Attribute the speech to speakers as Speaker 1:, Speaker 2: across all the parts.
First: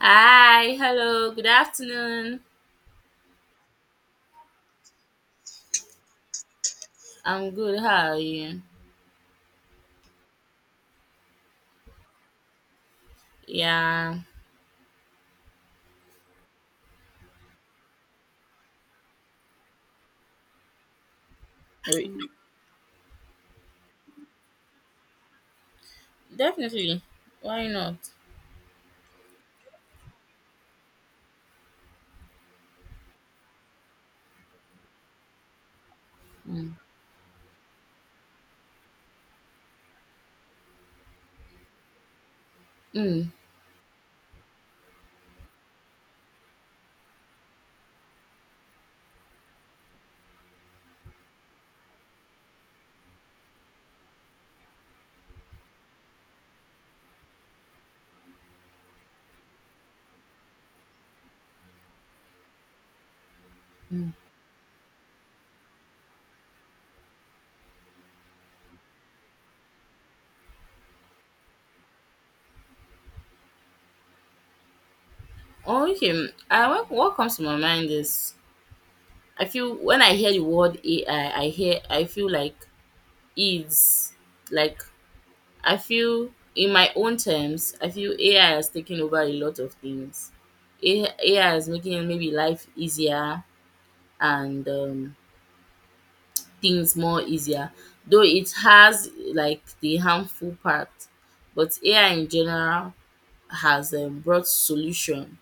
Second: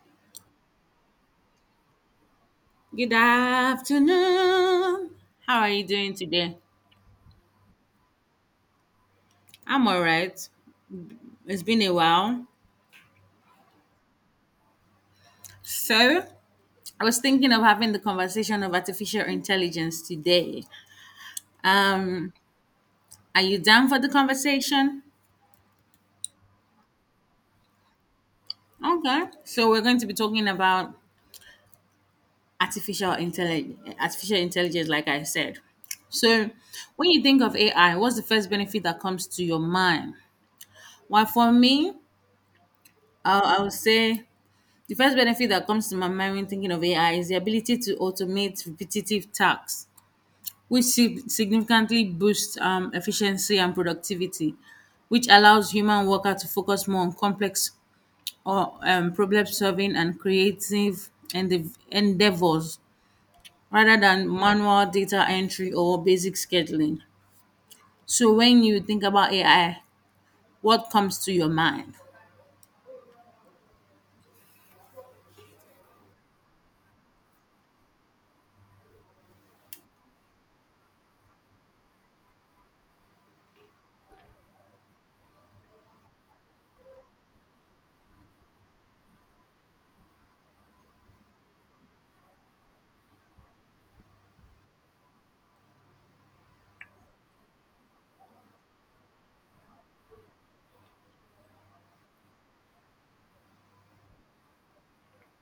Speaker 1: Hi, hello, good afternoon.
Speaker 2: Good afternoon. How are you doing today?
Speaker 1: I'm good. How are you?
Speaker 2: I'm all right. It's been a while.
Speaker 1: Yeah,
Speaker 2: So, I was thinking of having the conversation of artificial intelligence today.
Speaker 1: we-
Speaker 2: Um, are you down for the conversation?
Speaker 1: definitely. Why not?
Speaker 2: Okay. So, we're going to be talking about artificial intelligence like I said. So,
Speaker 1: Mm.
Speaker 2: when you think of AI, what's the first benefit that comes to your mind? Well, for me,
Speaker 1: Mm.
Speaker 2: I would say the first benefit that comes to my mind when thinking of AI is the ability to automate repetitive tasks, which significantly boosts efficiency and productivity, which allows human worker to focus more on complex or problem solving and creative endeavors rather
Speaker 1: Mm.
Speaker 2: than manual data entry or basic scheduling. So, when you think about AI, what comes to your mind?
Speaker 1: Okay. What comes to my mind is I feel when I hear the word AI, I feel like it's like I feel in my own terms. I feel AI has taken over a lot of things. AI is making maybe life easier and things more easier, though it has like the harmful part. But AI in general has brought solution,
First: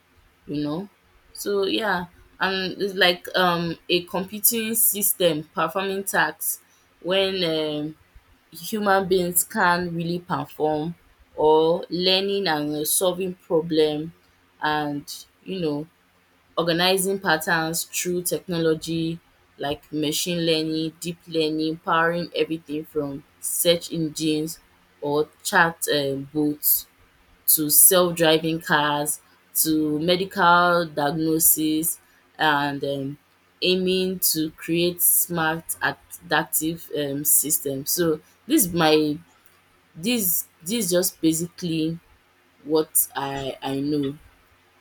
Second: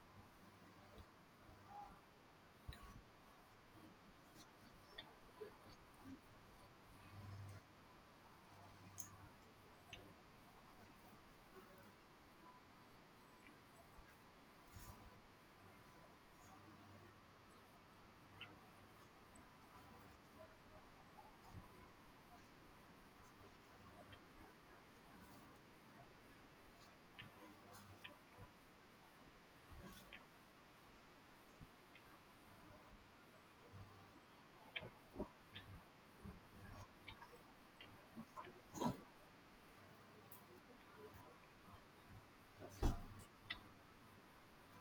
Speaker 1: you know. So yeah, and it's like a computing system performing tasks when human beings can't really perform or learning and solving problem and you know organizing patterns through technology like machine learning, deep learning, powering everything from search engines or chat bots to self driving cars to medical diagnosis and aiming to create smart adaptive system. So this my this just basically what I know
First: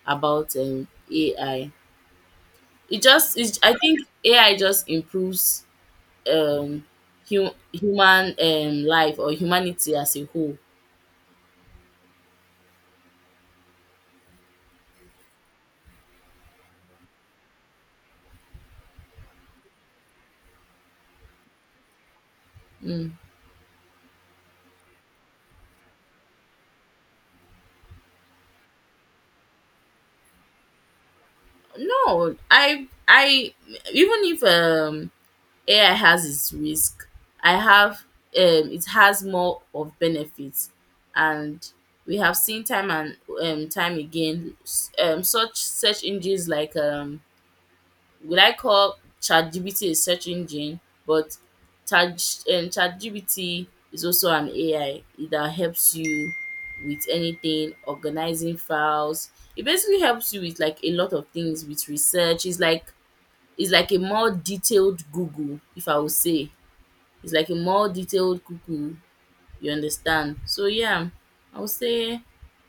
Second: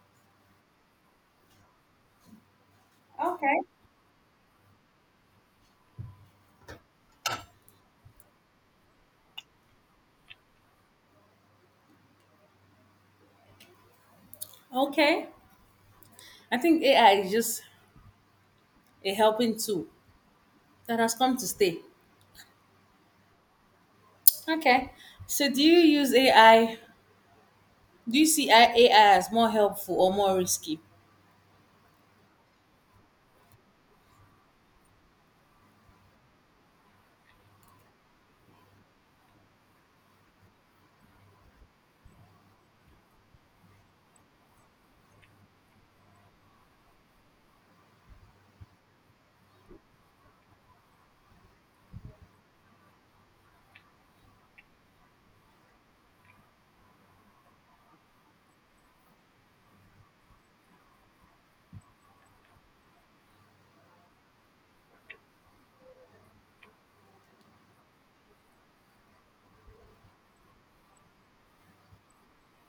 Speaker 1: about AI. It just
Speaker 2: Okay.
Speaker 1: is I think AI just improves um human life or humanity as a whole.
Speaker 2: Okay. I think AI is just a helping tool that has come to stay.
Speaker 1: Mm.
Speaker 2: Okay. So do you use AI? Do you see AI as more helpful or more risky?
Speaker 1: No I even if AI has its risk, I have it has more of benefits, and we have seen time and time again such search engines like would I call ChatGPT a search engine? But Chat ChatGPT is also an AI it that helps you with anything, organizing files. It basically helps you with like a lot of things with research. It's like a more detailed Google, if I would say. It's like a more detailed Google, you understand. So yeah, I would say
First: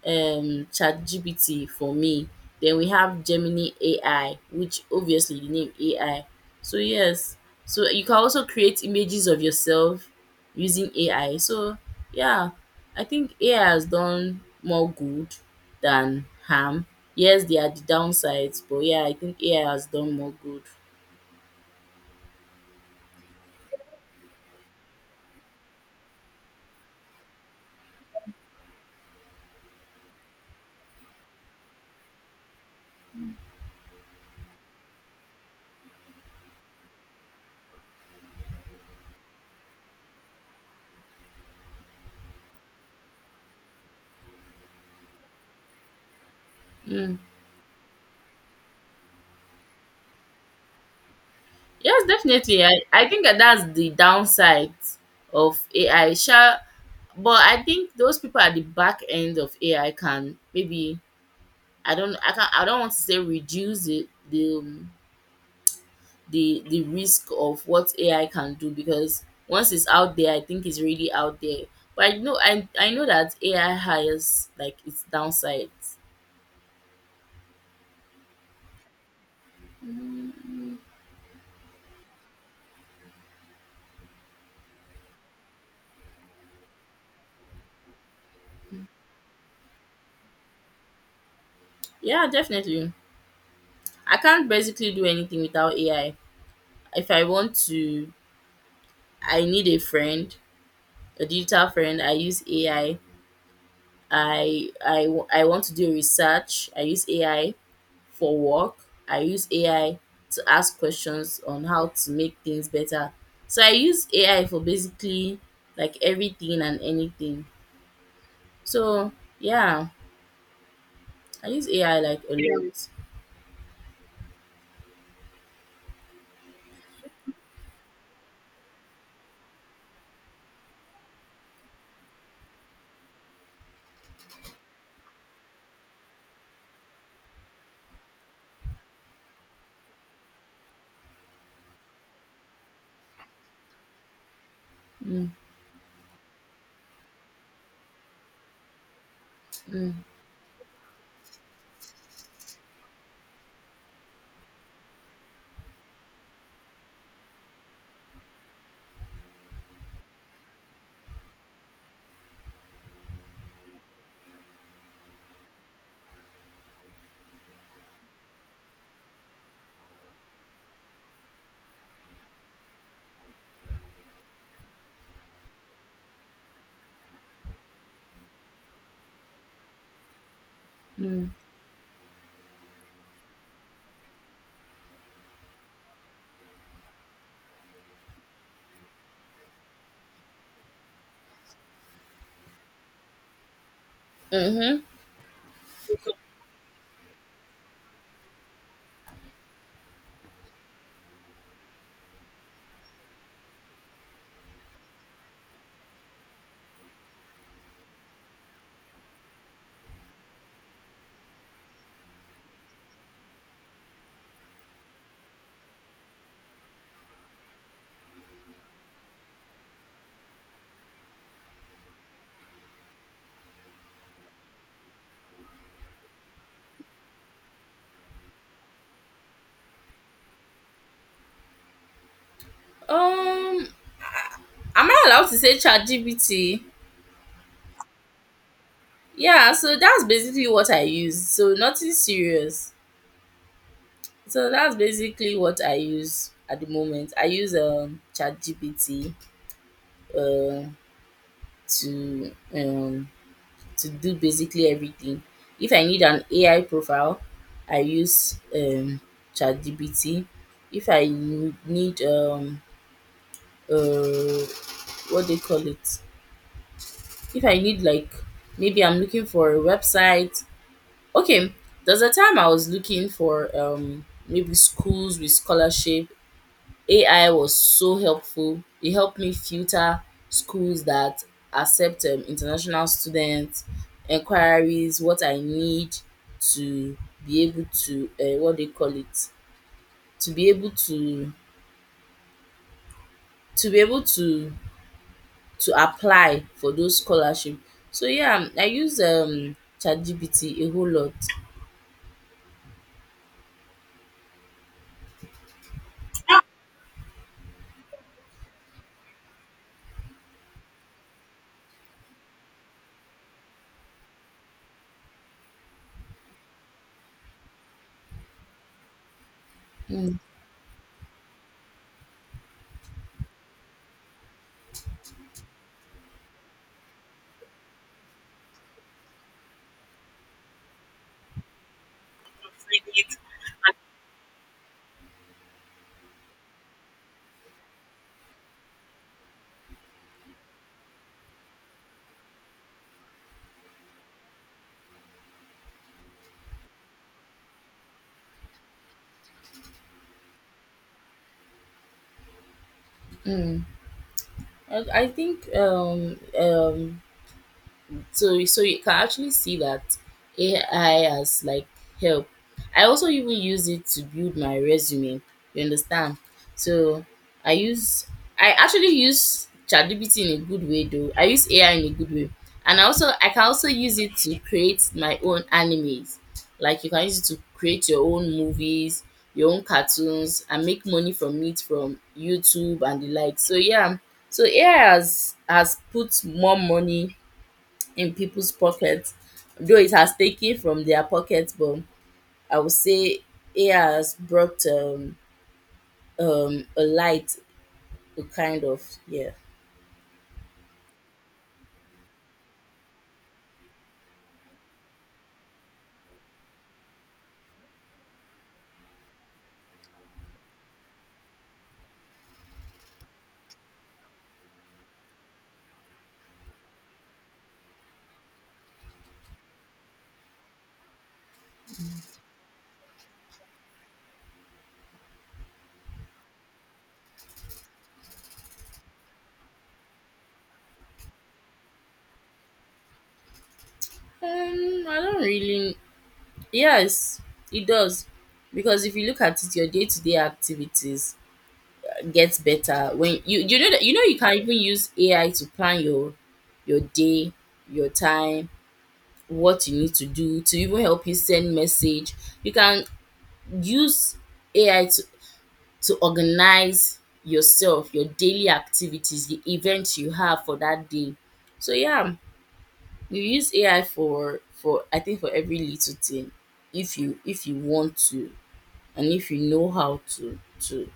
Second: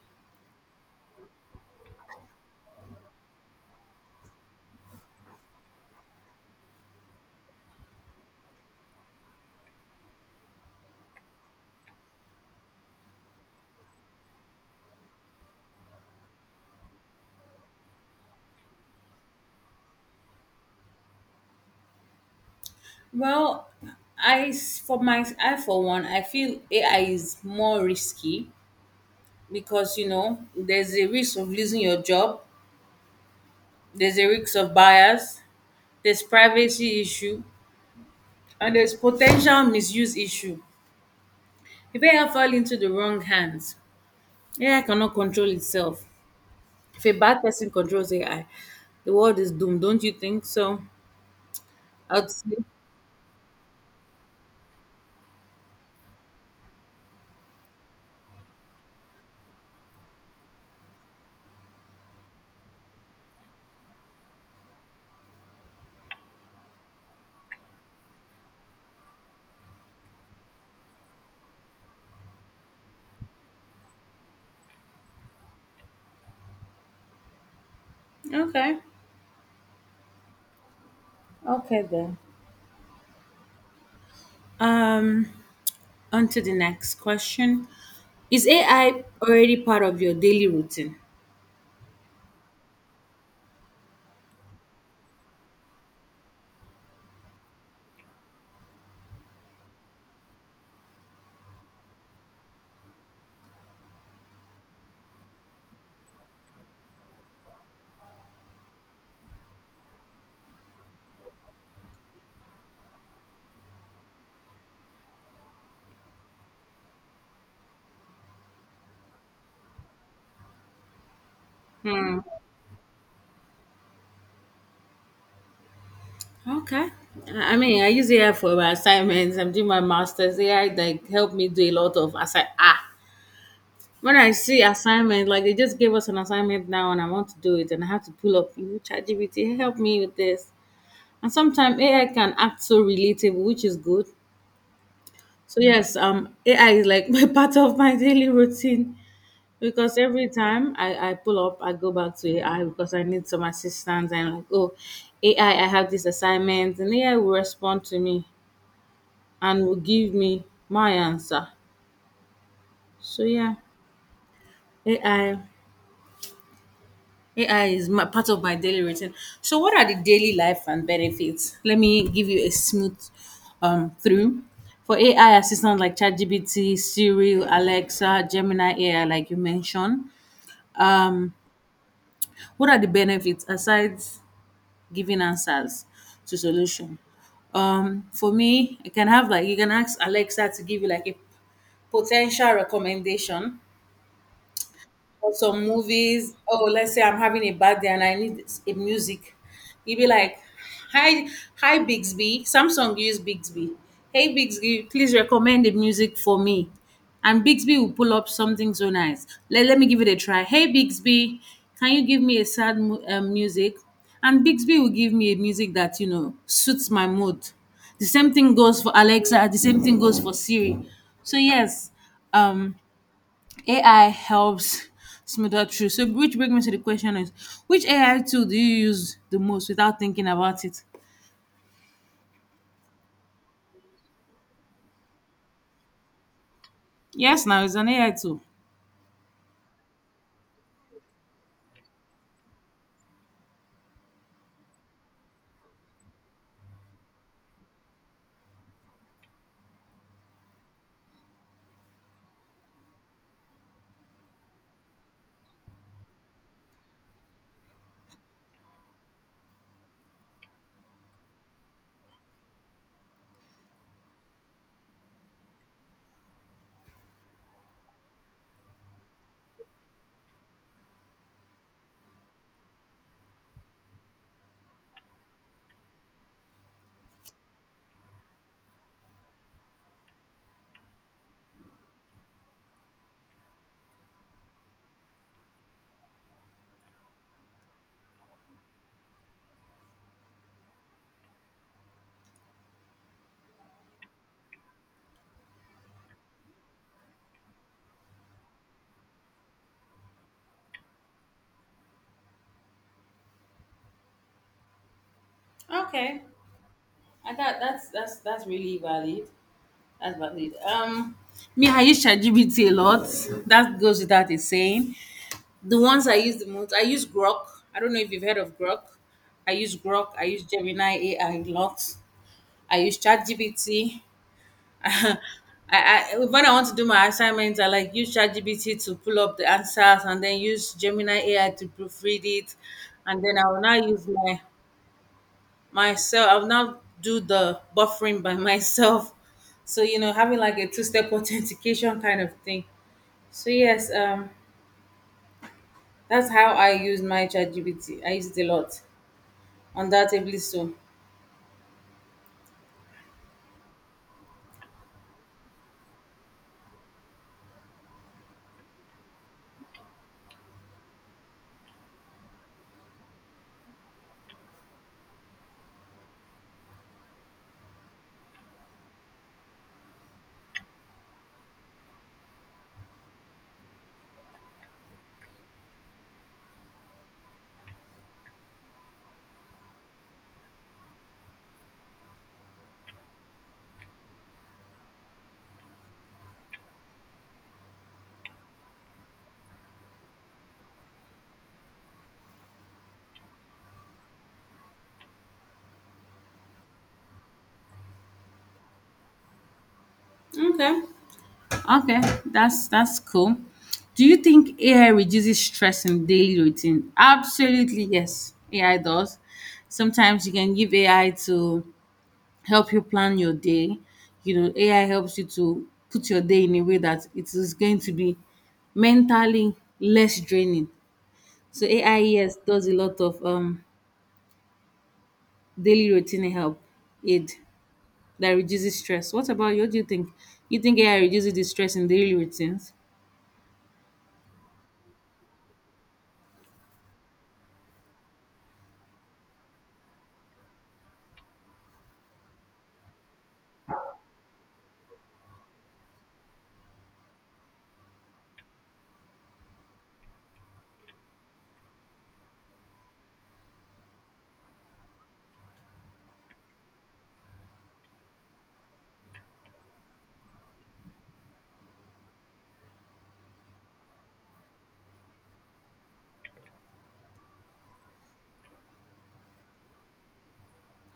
Speaker 1: chat gpt for me. Then we have Gemini AI, which obviously the name AI. So yes, so you can also create images of yourself using AI. So yeah, I think AI has done more good than harm. Yes, there are the downsides, but yeah, I think AI has done more good.
Speaker 2: Well, I s- for my I for one, I feel AI is more risky because you know there's a risk of losing your job, there's a risk of bias, there's privacy issue, and there's potential misuse issue. If AI fall into the wrong hands, AI cannot control itself. If a
Speaker 1: Mm.
Speaker 2: bad person controls AI, the world is doomed, don't you think so?
Speaker 1: Yes,
Speaker 2: I'd say
Speaker 1: definitely. I think that that's the downside of AI. Sha, but I think those people at the back end of AI can maybe I don't want to say reduce the risk of what AI can do because once it's out there, I think it's really out there. But I know I know that AI has like its downsides.
Speaker 2: okay. Okay then. Um, on to the next question. Is AI already part of your daily routine?
Speaker 1: Yeah, definitely. I can't basically do anything without AI. If I want to, I need a friend, a digital friend. I use AI. I want to do research. I use AI. For work, I use AI to ask questions on how to make things better. So I use AI for basically like everything and anything. So yeah, I use AI like a lot.
Speaker 2: Okay. I mean, I use AI for my assignments. I'm doing my master's. AI like helped me do a lot of When I see assignment, like they just gave us an assignment now, and I want to do it, and I have to pull up you know, ChatGPT help me with this. And sometimes AI can act so relatable, which is good.
Speaker 1: Mm,
Speaker 2: So yes, AI is like my part of my daily routine. Because
Speaker 1: mm,
Speaker 2: every time I pull up, I go back to AI because I need some assistance. I'm like, oh, AI, I have this assignment, and AI will respond to me and will give me my answer. So yeah, AI, AI is my, part of my daily routine. So what are the daily life and benefits? Let me give you a smooth through. For AI assistants like ChatGPT, Siri, Alexa, Gemini AI, like you mentioned,
Speaker 1: mm.
Speaker 2: um, what are the benefits aside giving answers to solution. For me, you can have like you can ask Alexa to give you like a potential recommendation
Speaker 1: Mm-hmm.
Speaker 2: or some movies. Oh, let's say I'm having a bad day and I need a music. You'd be like, "Hi, hi, Bixby. Samsung use Bixby. Hey, Bixby, please recommend the music for me." And Bixby will pull up something so nice. Let me give it a try. Hey, Bixby, can you give me a sad music? And Bixby will give me a music that you know suits my mood. The same thing goes for Alexa. The same thing goes for Siri. So yes, um AI helps smooth out through. So, which brings me to the question is, which AI tool do you use the most without thinking about it?
Speaker 1: Um, am I allowed to say ChatGPT?
Speaker 2: Yes, now it's an AI tool.
Speaker 1: Yeah, so that's basically what I use. So nothing serious. So that's basically what I use at the moment. I use ChatGPT uh, to um to do basically everything. If I need an AI profile, I use ChatGPT. If I need, uh, what they call it? If I need, like, maybe I'm looking for a website. Okay, there's a time I was looking for maybe schools with scholarship. AI was so helpful. It helped me filter schools that accept international students, inquiries, what I need to be able to what they call it to be able to to be able to to apply for those scholarship. So yeah, I use ChatGPT a whole lot.
Speaker 2: Okay, I thought that's really valid. That's valid. Me, I use ChatGPT a lot. That goes without a saying. The ones I use the most, I use Grok. I don't know if you've heard of Grok. I use Grok.
Speaker 1: Mm,
Speaker 2: I use Gemini AI a lot. I use ChatGPT. I, I when I want to do my assignments, I like use ChatGPT to pull up the answers and then use Gemini AI to proofread it, and then I will now use my myself. I will now do the buffering by myself. So you know, having like a two-step authentication kind of thing. So yes, that's how I use my ChatGPT. I use it a lot on that table. So
Speaker 1: mm. I think so so you can actually see that AI has like help. I also even use it to build my resume. You understand? So I use I actually use ChatGPT in a good way though. I use AI in a good way, and I can also use it to create my own animes. Like you can use it to create your own movies, your own cartoons, and make money from it from YouTube and the like. So yeah, so AI has put more money in people's pockets. Though it has taken from their pockets, but I would say AI has brought a light, a kind of, yeah.
Speaker 2: okay. Okay, that's cool. Do you think AI reduces stress in daily routine? Absolutely, yes. AI does. Sometimes you can give AI to help you plan your day. You know, AI helps you to put your day in a way that it is going to be mentally less draining. So AI, yes, does a lot of daily routine help aid that reduces stress. What about you? What do you think? You think AI reduces the stress in daily routines?
Speaker 1: I don't really. Yes, it does. Because if you look at it, your day-to-day activities gets better when you know you can even use AI to plan your day, your time, what you need to do, to even help you send message. You can use AI to organize yourself, your daily activities, the events you have for that day. So yeah, you use AI for I think for every little thing if you want to, and if you know how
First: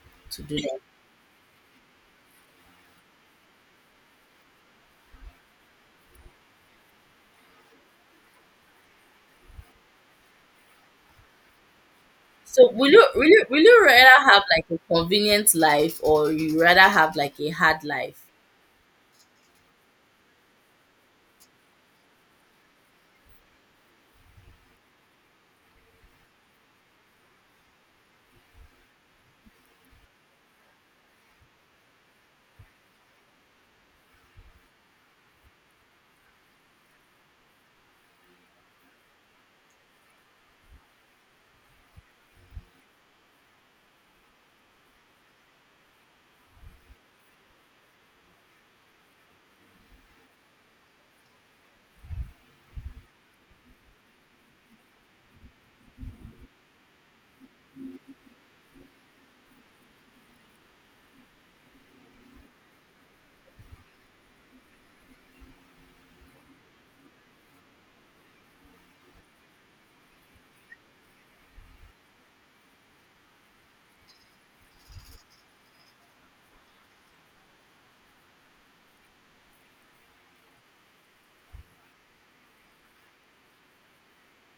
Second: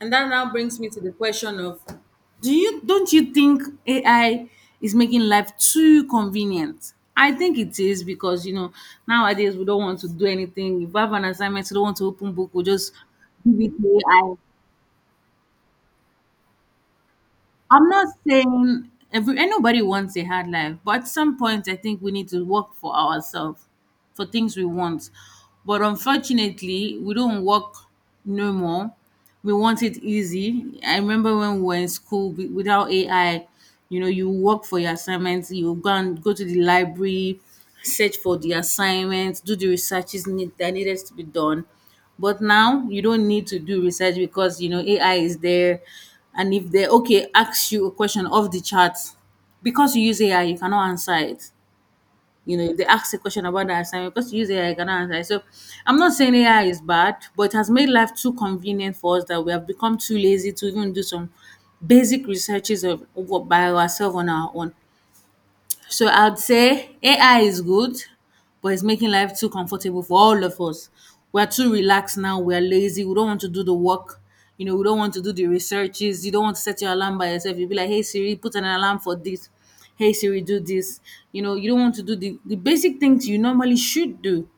Speaker 2: And that
Speaker 1: to
Speaker 2: now
Speaker 1: do
Speaker 2: brings
Speaker 1: that.
Speaker 2: me to the question of do you don't you think AI is making life too convenient? I think it is because you know nowadays we don't want to do anything. If we have an assignment, we don't want to open book, we
Speaker 1: So will
Speaker 2: just
Speaker 1: you will you
Speaker 2: give
Speaker 1: will
Speaker 2: it
Speaker 1: you
Speaker 2: to
Speaker 1: rather
Speaker 2: AI.
Speaker 1: have like a convenient life, or you rather have like a hard
Speaker 2: I'm not
Speaker 1: life?
Speaker 2: saying every anybody wants a hard life, but at some point I think we need to work for ourselves, for things we want. But unfortunately, we don't work no more. We want it easy. I remember when we were in school without AI, you know, you work for your assignments, you go and go to the library, search for the assignments, do the that needed to be done but now you don't need to do research because you know AI is there and if they okay, ask you a question off the chart, because you use AI, you cannot answer it. You know, if they ask a question about the assignment, because you use AI, you cannot answer it. So I'm not saying AI is bad, but it has made life too convenient for us that we have become too lazy to even do some basic researches of by ourselves on our own. So I'd say AI is good, but it's making life too comfortable for all of us. We're too relaxed now. We're lazy. We don't want to do the work. You know, we don't want to do the researches. You don't want to set your alarm by yourself. You'll be like, hey Siri, put an alarm for this. Hey Siri, do this. You know, you don't want to do the basic things you normally should do.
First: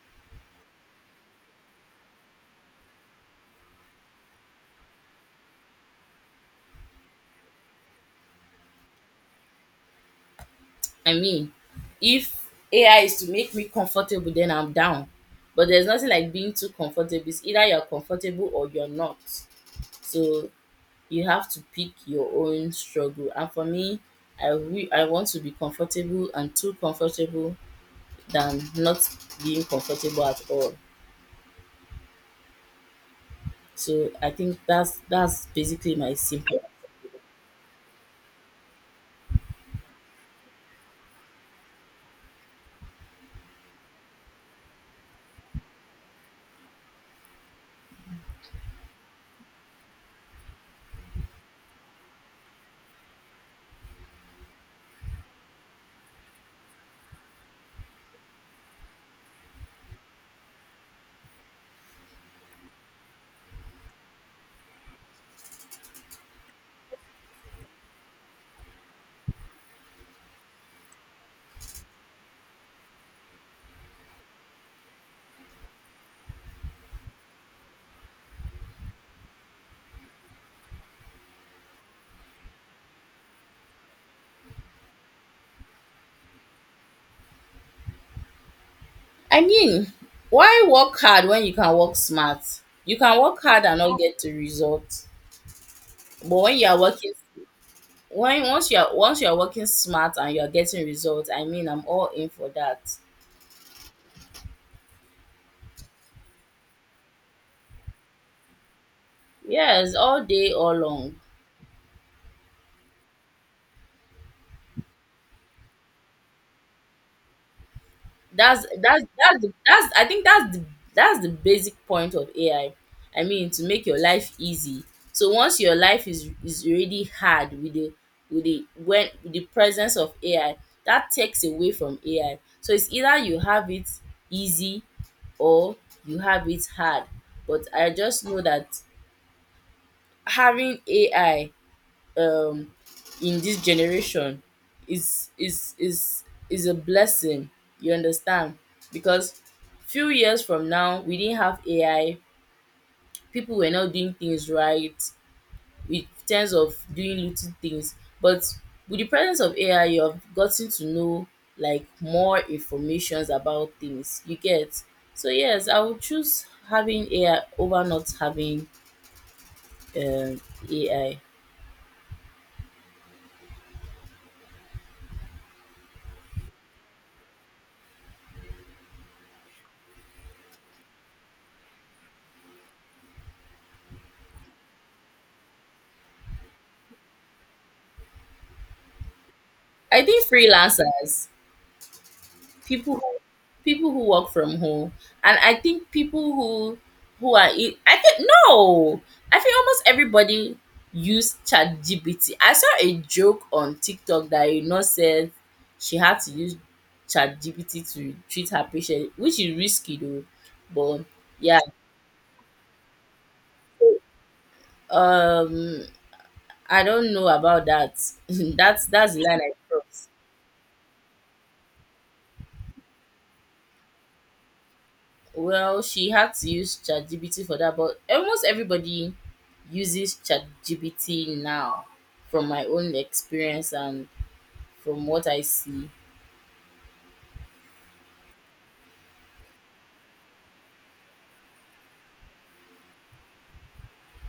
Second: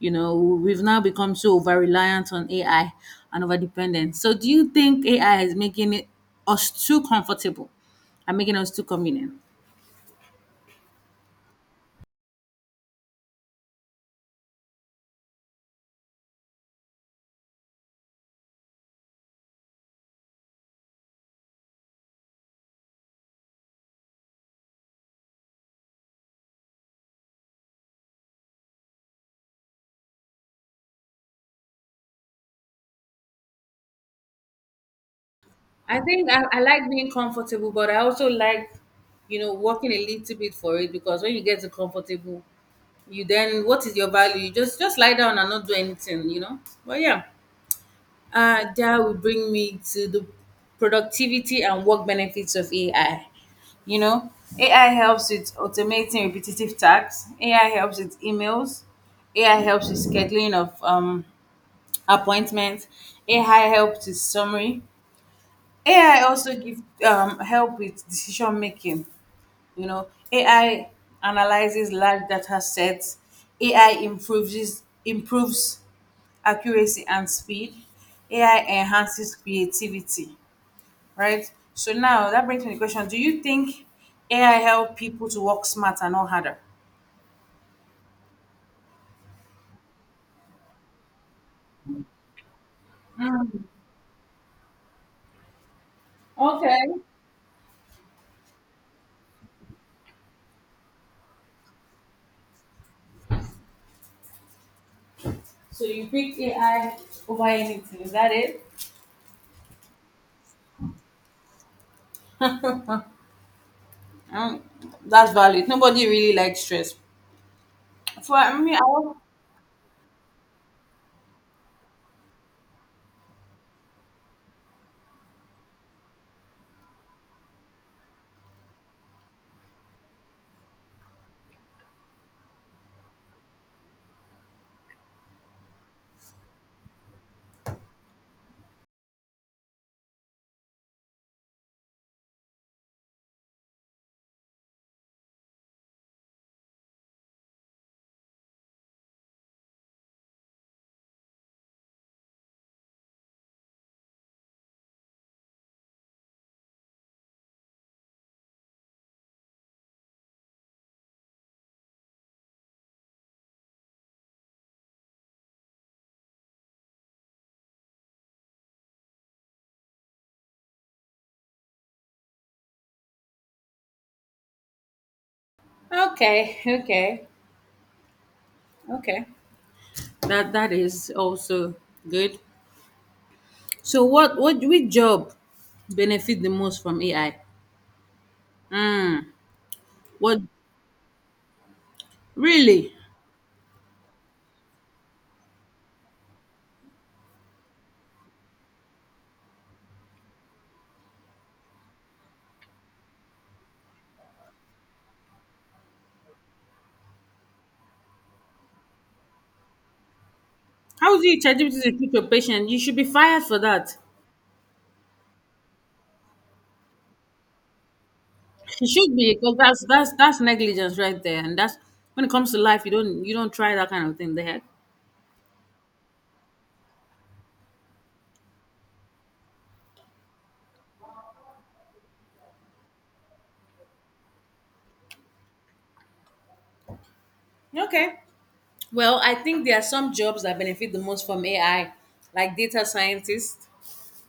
Speaker 2: You know, we've now become so over reliant on AI and over dependent. So do you think AI is making it us too comfortable and making us too convenient?
Speaker 1: I mean, if AI is to make me comfortable, then I'm down. But there's nothing like being too comfortable. It's either you're comfortable or you're not. So you have to pick your own struggle. And for me, I want to be comfortable and too comfortable than not being comfortable at all. So I think that's basically
Speaker 2: I
Speaker 1: my
Speaker 2: think I
Speaker 1: simple.
Speaker 2: like being comfortable, but I also like, you know, working a little bit for it because when you get to comfortable, you then what is your value? You just lie down and not do anything, you know. But yeah, that would bring me to the productivity and work benefits of AI. You know, AI helps with automating repetitive tasks. AI helps with emails. AI helps with scheduling of appointments. AI helps with summary. AI also give help with decision making. You know, AI analyzes large data sets. AI improves accuracy and speed. AI enhances creativity. Right. So now that brings me the question: do you think AI help people to work smarter, and not harder?
Speaker 1: I mean, why work hard when you can work smart? You can work
Speaker 2: Mm.
Speaker 1: hard and not get the result. But
Speaker 2: Okay.
Speaker 1: when once you are working smart and you are getting results, I mean I'm all in for that.
Speaker 2: So you picked AI over anything. Is that it?
Speaker 1: Yes, all day, all long.
Speaker 2: Um, that's valid. Nobody really likes stress. For
Speaker 1: that's
Speaker 2: me,
Speaker 1: that's
Speaker 2: I
Speaker 1: that's the, that's I think that's the basic point of AI. I mean, to make your life easy. So once your life is already hard with the when with the presence of AI, that takes away from AI. So it's either you have it easy or you have it hard. But I just know that having AI um in this generation is is is is a blessing, you understand, because few years from now we didn't have AI, people were not doing things right in terms of doing little things. But with the presence of AI, you have gotten to know like more informations about things you get. So yes, I would choose having AI over not having um AI.
Speaker 2: okay, okay, okay. That that is also good. So what which job benefit the most from AI?
Speaker 1: I think
Speaker 2: What
Speaker 1: freelancers,
Speaker 2: really?
Speaker 1: people who work from home, and I think people who are I think no, I think almost everybody use chat gpt I saw a joke on TikTok that a nurse said she had to use chat gpt to treat her patient, which is risky though, but
Speaker 2: How do you
Speaker 1: yeah,
Speaker 2: ChatGPT to treat your patient? You should be fired for that.
Speaker 1: um I don't know about that. that's
Speaker 2: You
Speaker 1: that's
Speaker 2: should
Speaker 1: the
Speaker 2: be
Speaker 1: line I
Speaker 2: because
Speaker 1: cross.
Speaker 2: that's negligence right there, and that's when it comes to life. You don't try that kind of thing. The heck.
Speaker 1: Well, she had to use ChatGPT for that, but almost everybody uses ChatGPT now from my own experience and from what I see.
Speaker 2: Okay. Well, I think there are some jobs that benefit the most from AI, like data scientist,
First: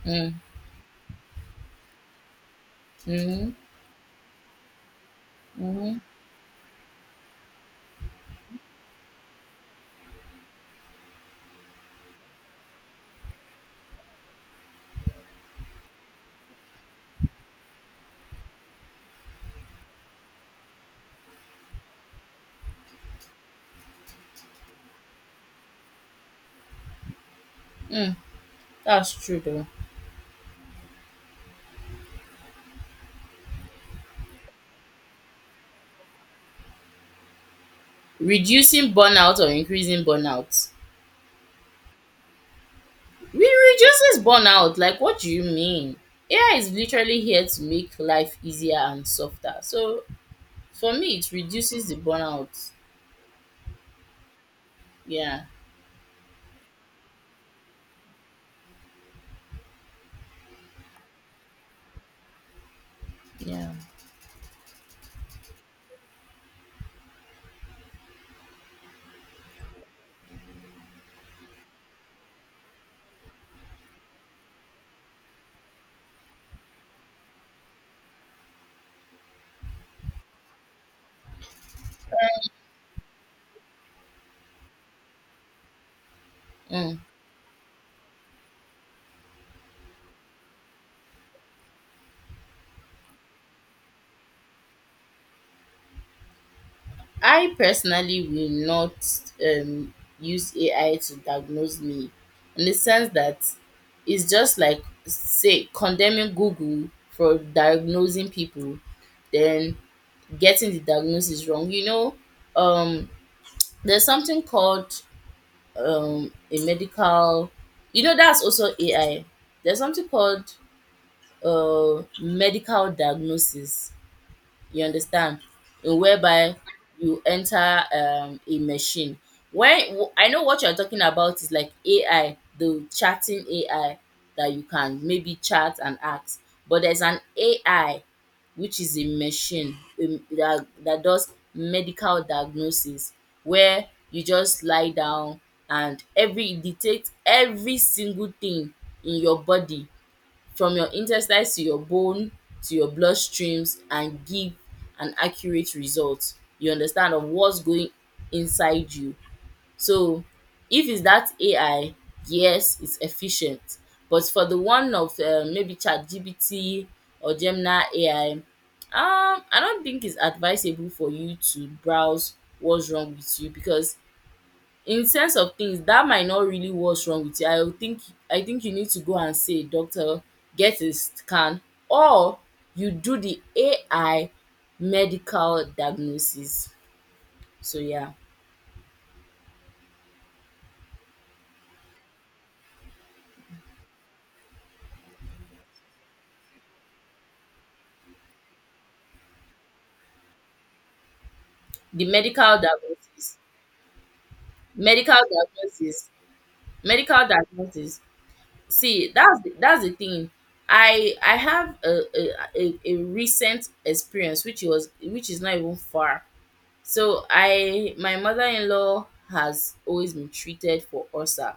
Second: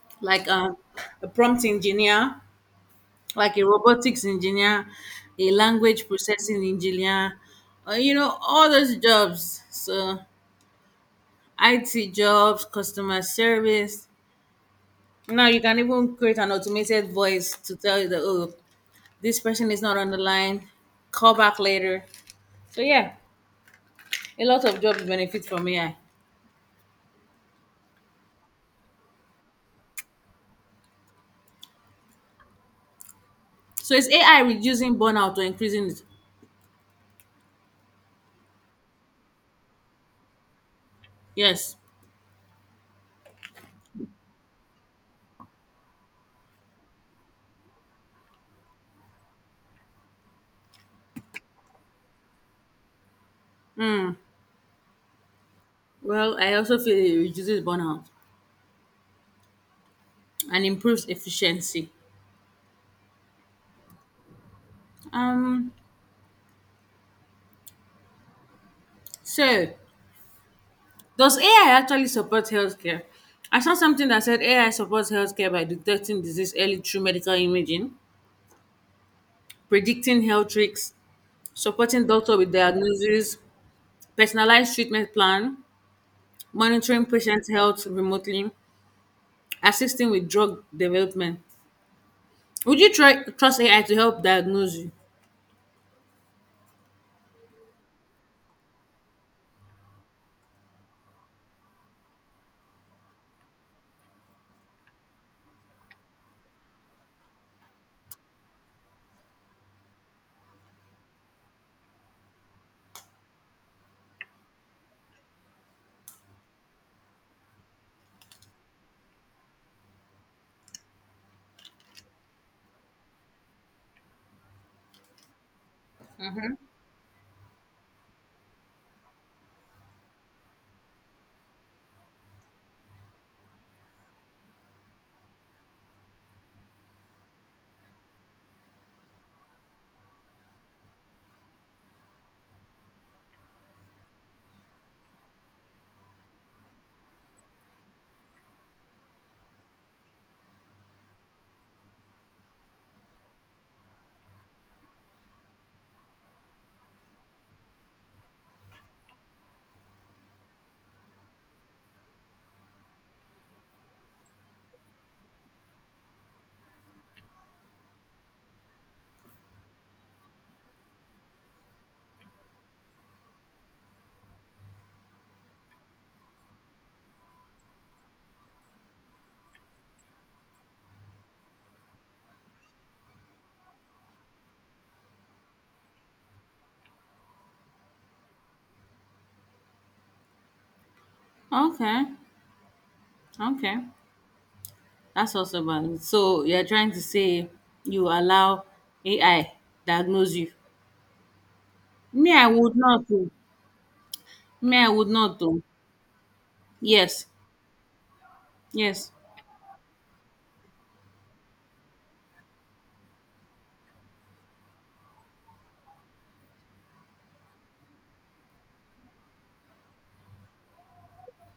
Speaker 1: Mm,
Speaker 2: like a prompt engineer,
Speaker 1: mm,
Speaker 2: like a robotics engineer, a
Speaker 1: mm,
Speaker 2: language processing engineer, you know, all those jobs. So, IT jobs, customer service. Now, you can even create an automated voice to tell you that, oh, this person is not on the line, call back later. So, yeah, a lot of jobs benefit from AI.
Speaker 1: mm. That's true though.
Speaker 2: So, is AI reducing burnout or increasing it?
Speaker 1: Reducing burnout or increasing burnout.
Speaker 2: Yes.
Speaker 1: We reduces burnout. Like what do you mean? AI is literally here to make life easier and softer. So for me, it reduces the burnout. Yeah.
Speaker 2: Well, I also feel it reduces burnout and improves efficiency.
Speaker 1: Yeah.
Speaker 2: Um, so Does AI actually support healthcare? I saw something that said AI supports healthcare by detecting disease early through medical imaging, predicting health risks, supporting doctor with diagnosis, personalized treatment plan,
Speaker 1: Mm.
Speaker 2: monitoring patient health remotely, assisting with drug development. Would you try trust AI to help diagnose you?
Speaker 1: I personally will not um, use AI to diagnose me, in the sense that it's just like, say, condemning Google for diagnosing people, then getting the diagnosis wrong. You know, um, there's something called a medical, you know, that's also AI. There's something called medical diagnosis, you understand? In whereby you enter a machine. When I know what you're talking about is like AI, the chatting AI that you can maybe chat and ask, but there's an AI which is a machine that that does medical diagnosis where you just lie down and every it detects every single thing in your body, from your intestines to your bone to your bloodstreams, and give an accurate result. You understand, of what's going inside you. So if it's that AI, yes, it's efficient. But for the one of maybe ChatGPT or Gemini AI, I don't think it's advisable for you to browse what's wrong with you because in sense of things, that might not really what's wrong with you. I would think I think you need to go and see a doctor, get a scan, or you do the AI medical diagnosis. So yeah,
Speaker 2: Okay, okay, that's also valid. So you're trying to say you allow AI diagnose you?
Speaker 1: the
Speaker 2: Me, I
Speaker 1: medical
Speaker 2: would not. Oh.
Speaker 1: diagnosis,
Speaker 2: Me, I would
Speaker 1: medical
Speaker 2: not. Oh.
Speaker 1: diagnosis,
Speaker 2: Yes.
Speaker 1: medical diagnosis.
Speaker 2: Yes.
Speaker 1: See, that's the thing. I have a, a recent experience which was which is not even far. So I my mother-in-law has always been treated for ulcer,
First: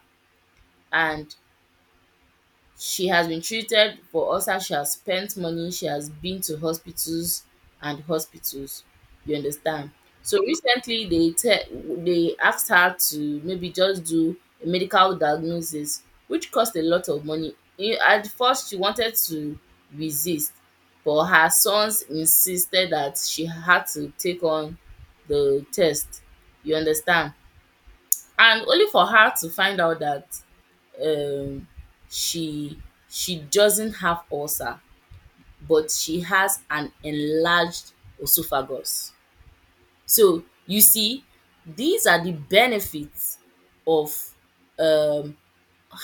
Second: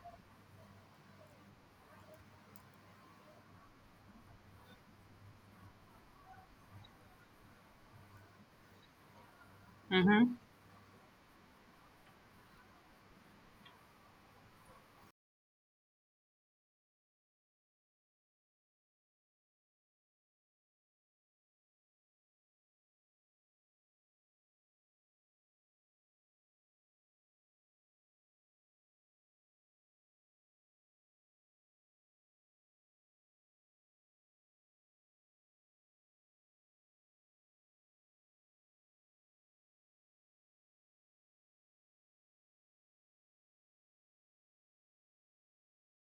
Speaker 1: and she has been treated, but also she has spent money, she has been to hospitals and hospitals, you understand.
Speaker 2: Mm-hmm.
Speaker 1: So recently they asked her to maybe just do a medical diagnosis which cost a lot of money. E at first she wanted to resist, but her sons insisted that she had to take on the test, you understand. And only for her to find out that um she she doesn't have ulcer but she has an enlarged esophagus. So you see, these are the benefits of um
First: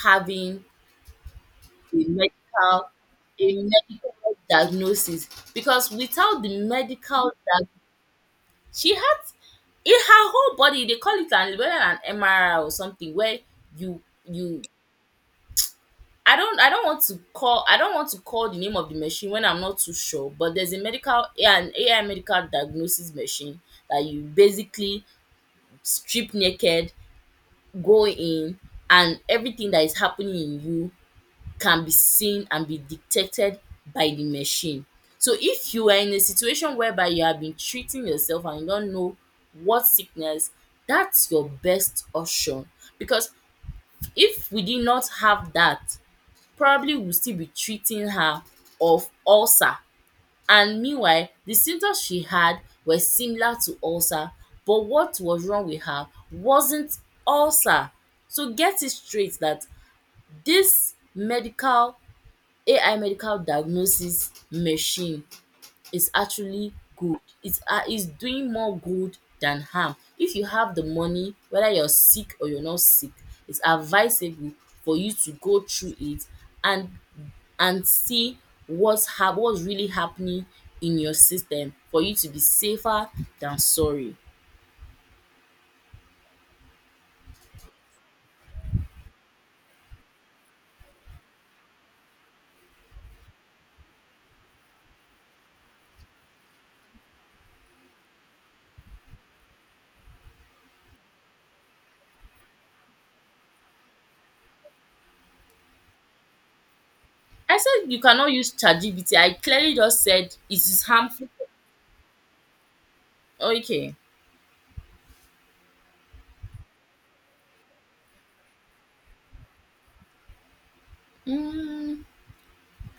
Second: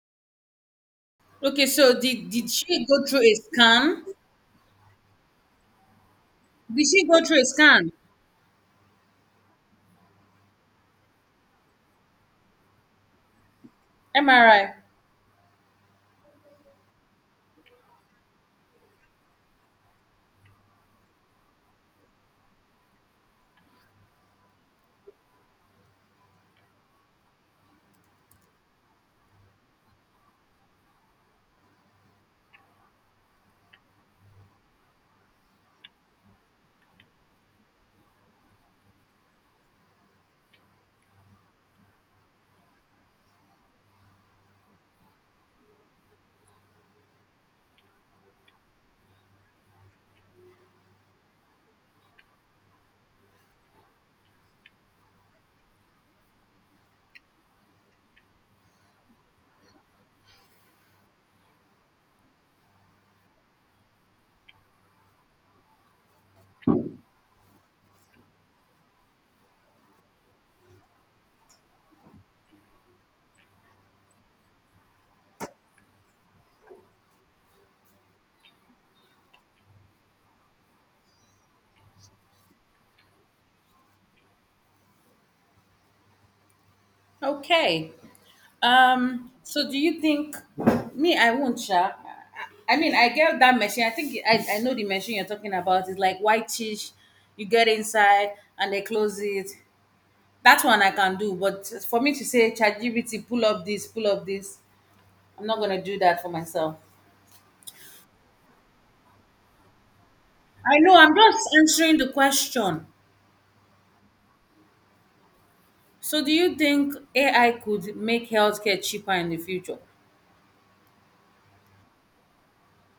Speaker 1: having
Speaker 2: Okay,
Speaker 1: a
Speaker 2: so did she
Speaker 1: medical
Speaker 2: go through a
Speaker 1: a
Speaker 2: scan?
Speaker 1: medical diagnosis. Because without the
Speaker 2: Did she go
Speaker 1: medical
Speaker 2: through a
Speaker 1: diagnosis,
Speaker 2: scan?
Speaker 1: she had in her whole body, they call it an, whether an MRI or something where you you
Speaker 2: MRI.
Speaker 1: I don't want to call, the name of the machine when I'm not too sure, but there's a medical AI an AI medical diagnosis machine that you basically strip naked, go in, and everything that is happening in you can be seen and be detected by the machine. So if you are in a situation whereby you have been treating yourself and you don't know what sickness, that's your best option. Because if we did not have that, probably will still be treating her of ulcer, and meanwhile the symptoms she had were similar to ulcer but what was wrong with her wasn't ulcer. So get it straight that this medical AI medical diagnosis machine is actually good. It's doing more good than harm. If you have the money, whether you're sick or you're not sick, it's advisable for you to go through it and see what's really happening in your system, for you to be safer than sorry.
Speaker 2: Okay. So do you think me? I won't. Sha. I mean, I get that machine. I think I know the machine you're talking about. It's like white you get inside and they close it. That one I can do, but for me to say ChatGPT, pull up this, I'm not gonna do that for myself.
Speaker 1: I said you cannot use ChatGPT. I clearly just said it
Speaker 2: I
Speaker 1: is
Speaker 2: know. I'm
Speaker 1: harmful.
Speaker 2: just answering the question.
Speaker 1: Okay.
Speaker 2: So, do you think AI could make healthcare cheaper in the future?
Speaker 1: Mm,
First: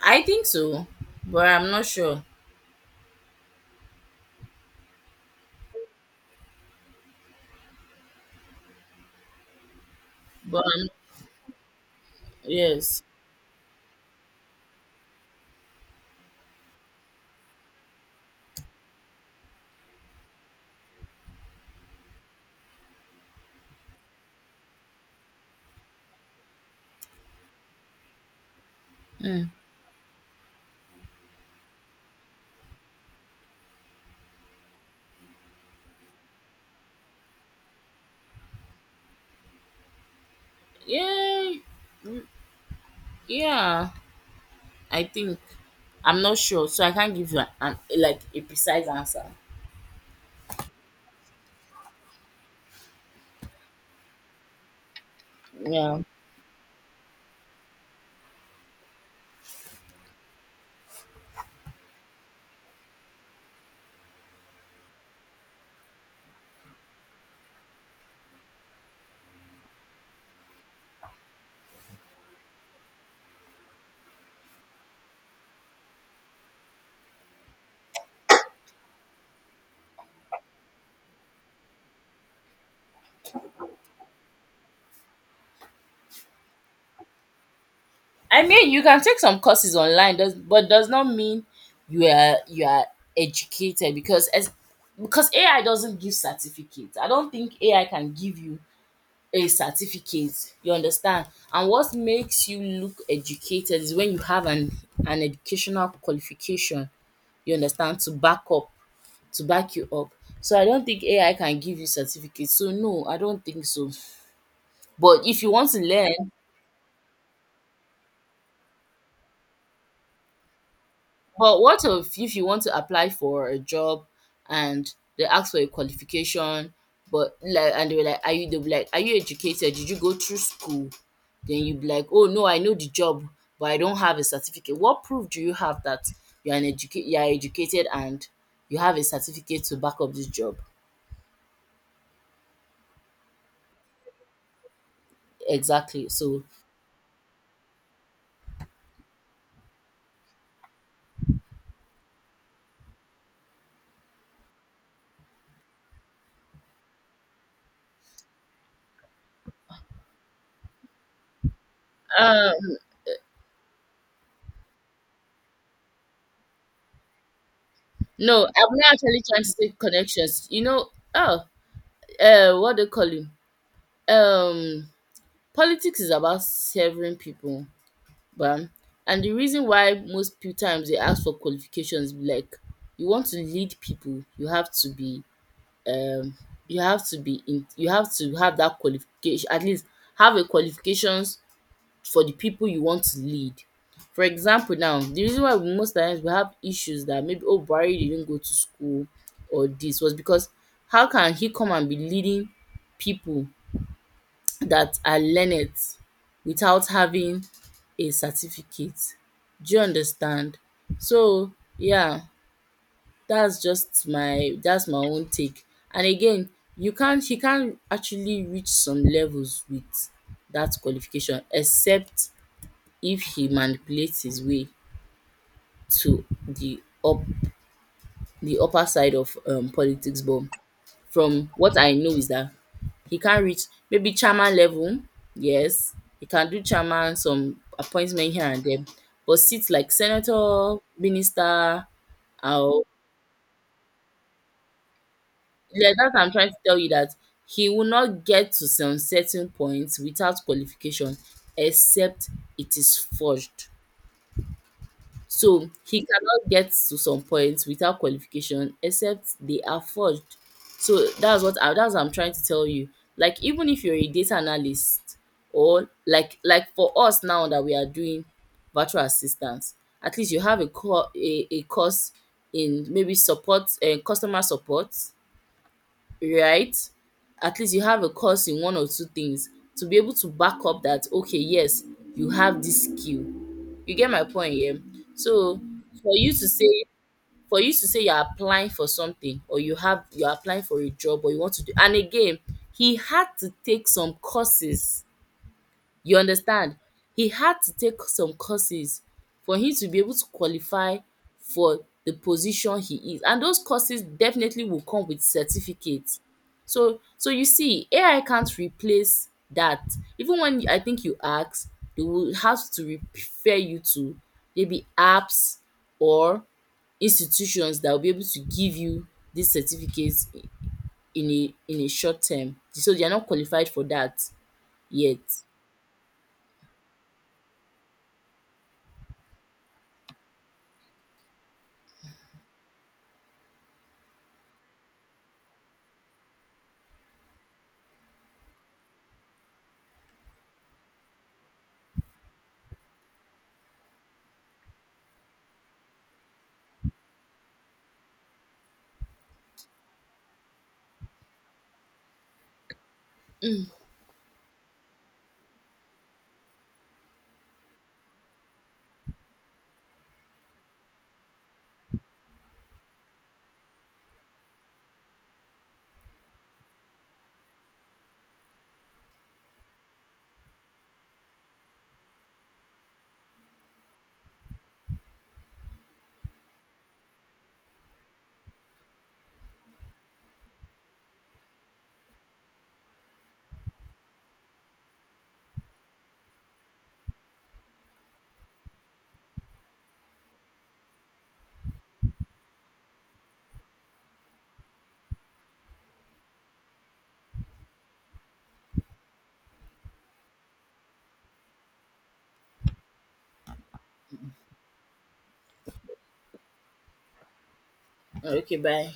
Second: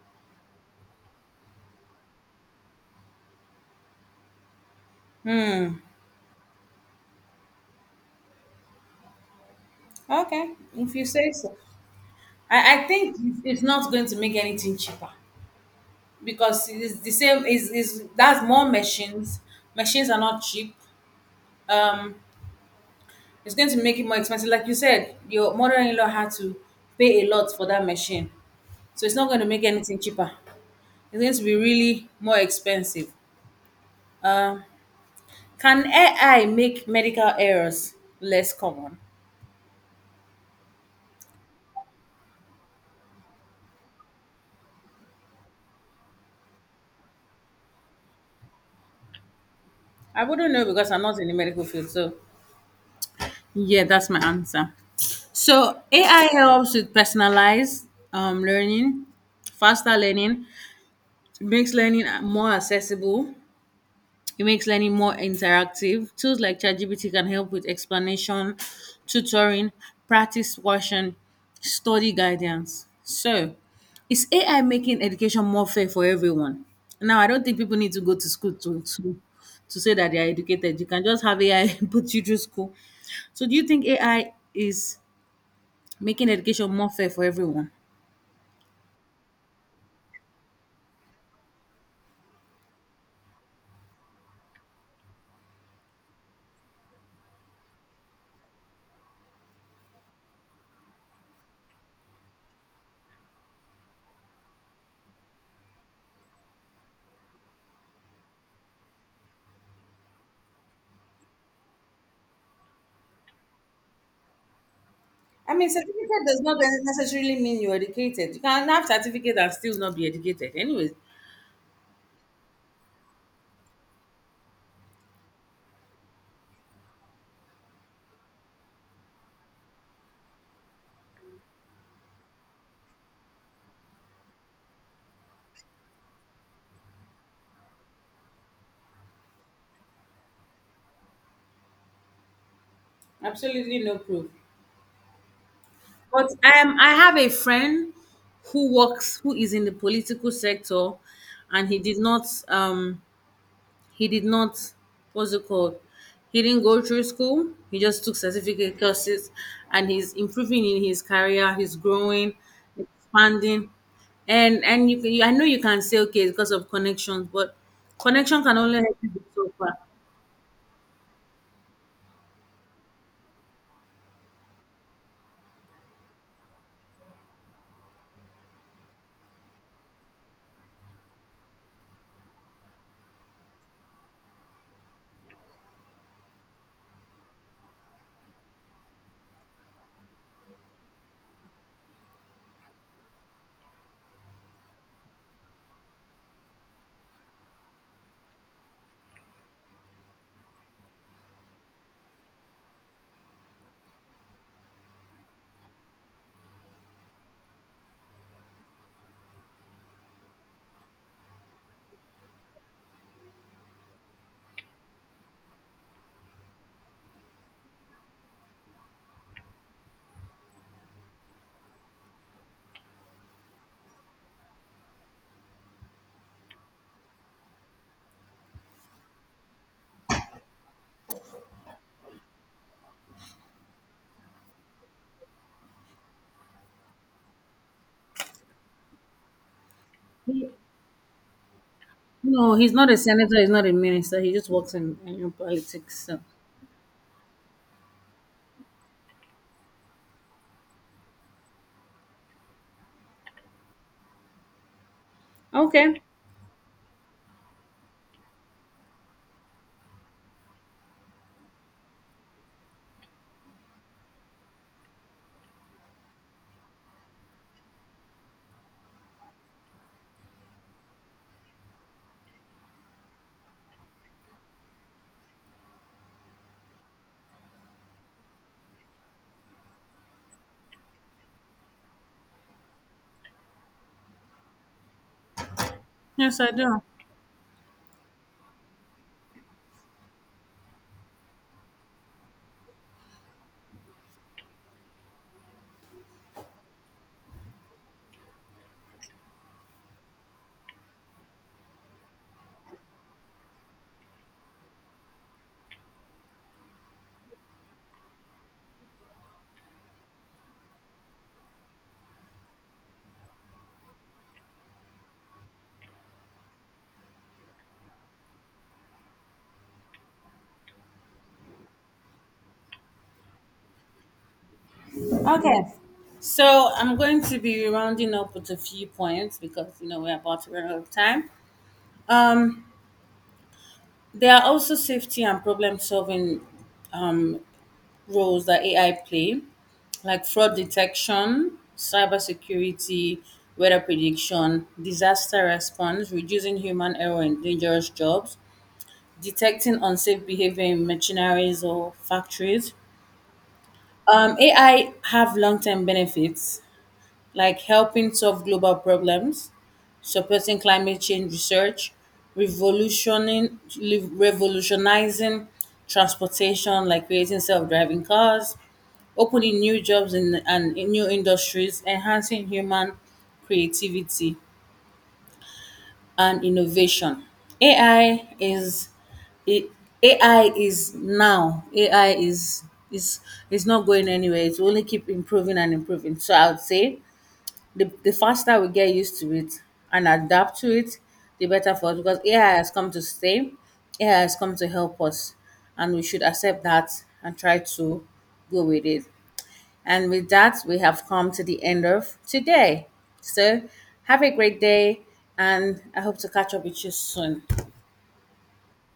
Speaker 1: I think so, but I'm not sure.
Speaker 2: Okay,
Speaker 1: But I'm,
Speaker 2: if you say so. I
Speaker 1: yes,
Speaker 2: think it's not going to make anything cheaper because it's the same. Is that's more machines. Machines are not cheap. Um, it's going to make it more expensive. Like you said, your mother-in-law had to pay a lot for that machine. So it's not going to make anything cheaper. It's going to be really more expensive. Um, can AI make medical errors less common?
Speaker 1: yeah, Yeah, I think. I'm not sure, so I can't give you an like a precise answer.
Speaker 2: I wouldn't know because I'm not in the medical field. So, yeah, that's my answer. So,
Speaker 1: Yeah.
Speaker 2: AI helps with personalized learning, faster learning, makes learning more accessible, it makes learning more interactive. Tools like ChatGPT can help with explanation, tutoring, practice version, study guidance. So, is AI making education more fair for everyone? Now, I don't think people need to go to school to say that they are educated. You can just have AI put you through school. So, do you think AI is making education more fair for everyone?
Speaker 1: I mean, you can take some courses online, does but does not mean you are educated, because as because AI doesn't give certificates. I don't think AI can give you a certificate. You understand? And what makes you look educated is when you have an educational qualification. You understand? To back up, to back you up. So I don't think AI can give you certificate. So no, I don't think so. But if you
Speaker 2: I mean,
Speaker 1: want to
Speaker 2: certificate
Speaker 1: learn,
Speaker 2: does not necessarily mean you're educated. You can have certificate and still not be educated. Anyway,
Speaker 1: but what if you want to apply for a job and they ask for a qualification, but like, and they were like, are you educated? Did you go through school? Then you would be like, oh no, I know the job, but I don't have a certificate. What proof do you have that you are educated and you have a certificate to back up this job?
Speaker 2: absolutely no proof.
Speaker 1: Exactly.
Speaker 2: But
Speaker 1: So
Speaker 2: I have a friend who works, who is in the political sector, and he did not, what's it called? He didn't go through school. He just took certificate courses, and he's improving in his career. He's growing,
Speaker 1: uh,
Speaker 2: expanding, and you, can- you I know you can say okay it's because of connections, but connection
Speaker 1: no,
Speaker 2: can
Speaker 1: I'm
Speaker 2: only
Speaker 1: not
Speaker 2: help you be
Speaker 1: actually trying to
Speaker 2: so
Speaker 1: say
Speaker 2: far.
Speaker 1: connections. You know, oh, what they call him? Um, politics is about serving people, but and the reason why most few times they ask for qualifications, be like, you want to lead people, you have to be, um, you have to be in, you have to have that qualification, at least have a qualifications for the people you want to lead. For example now, the reason why we most times we have issues that maybe, oh, Buhari didn't go to school or this, was because how can he come and be leading people that are learned without having a certificate? Do you understand? So yeah, that's my own take. And again, you can't he can't actually reach some levels with that qualification except if he manipulates his way to the upper side of politics. But from what I know is that he can't reach maybe chairman level. Yes, he can do chairman, some appointment here and there, but seats like
Speaker 2: He,
Speaker 1: senator, minister,
Speaker 2: no, he's
Speaker 1: or
Speaker 2: not a senator. He's not a minister. He just works in
Speaker 1: like
Speaker 2: politics.
Speaker 1: that.
Speaker 2: So.
Speaker 1: I'm trying to tell you that he will not get to some certain points without qualification, except it is forged. So
Speaker 2: Okay.
Speaker 1: he cannot get to some points without qualification except they are forged. So that's what I'm trying to tell you. Like even if you're a data analyst or like for us now that we are doing virtual assistance, at least you have a course in maybe support and customer support, right? At least you have a course in one or two things to be able to back up that okay, yes, you have this skill. You get my point here? So for you
Speaker 2: Yes,
Speaker 1: to
Speaker 2: I do.
Speaker 1: say for you to say you're applying for something or you're applying for a job or you want to do, and again, he had to take some courses. You understand? He had to take some courses for him to be able to qualify for the position he is, and those courses definitely will come with certificate. So so you see, AI can't replace that. Even when I think you ask, they will have to refer you to maybe apps or institutions that will be able to give you these certificates in a short term. So they are not qualified for that yet.
Speaker 2: Okay. So I'm going to be rounding up with a few points because you know we're about to run out of time. Um, there are also safety and problem solving um, roles that AI play, like fraud detection, cybersecurity, weather prediction, disaster response, reducing human error in dangerous jobs, detecting unsafe behavior in machineries or factories. AI have long term benefits like helping solve global problems, supporting climate change research, revolutionizing transportation, like creating self-driving cars, opening new jobs and in new industries, enhancing human creativity and innovation. AI is it, AI is now. AI is is is not going anywhere. It will only keep improving and improving. So I would say the faster we get used to it and adapt to it, the better for us because AI has come to stay. AI has come to help us, and we should accept that and try to go with it. And with that, we have come to the end of today. So, have a great day, and I hope to catch up with you soon.
Speaker 1: Okay, bye.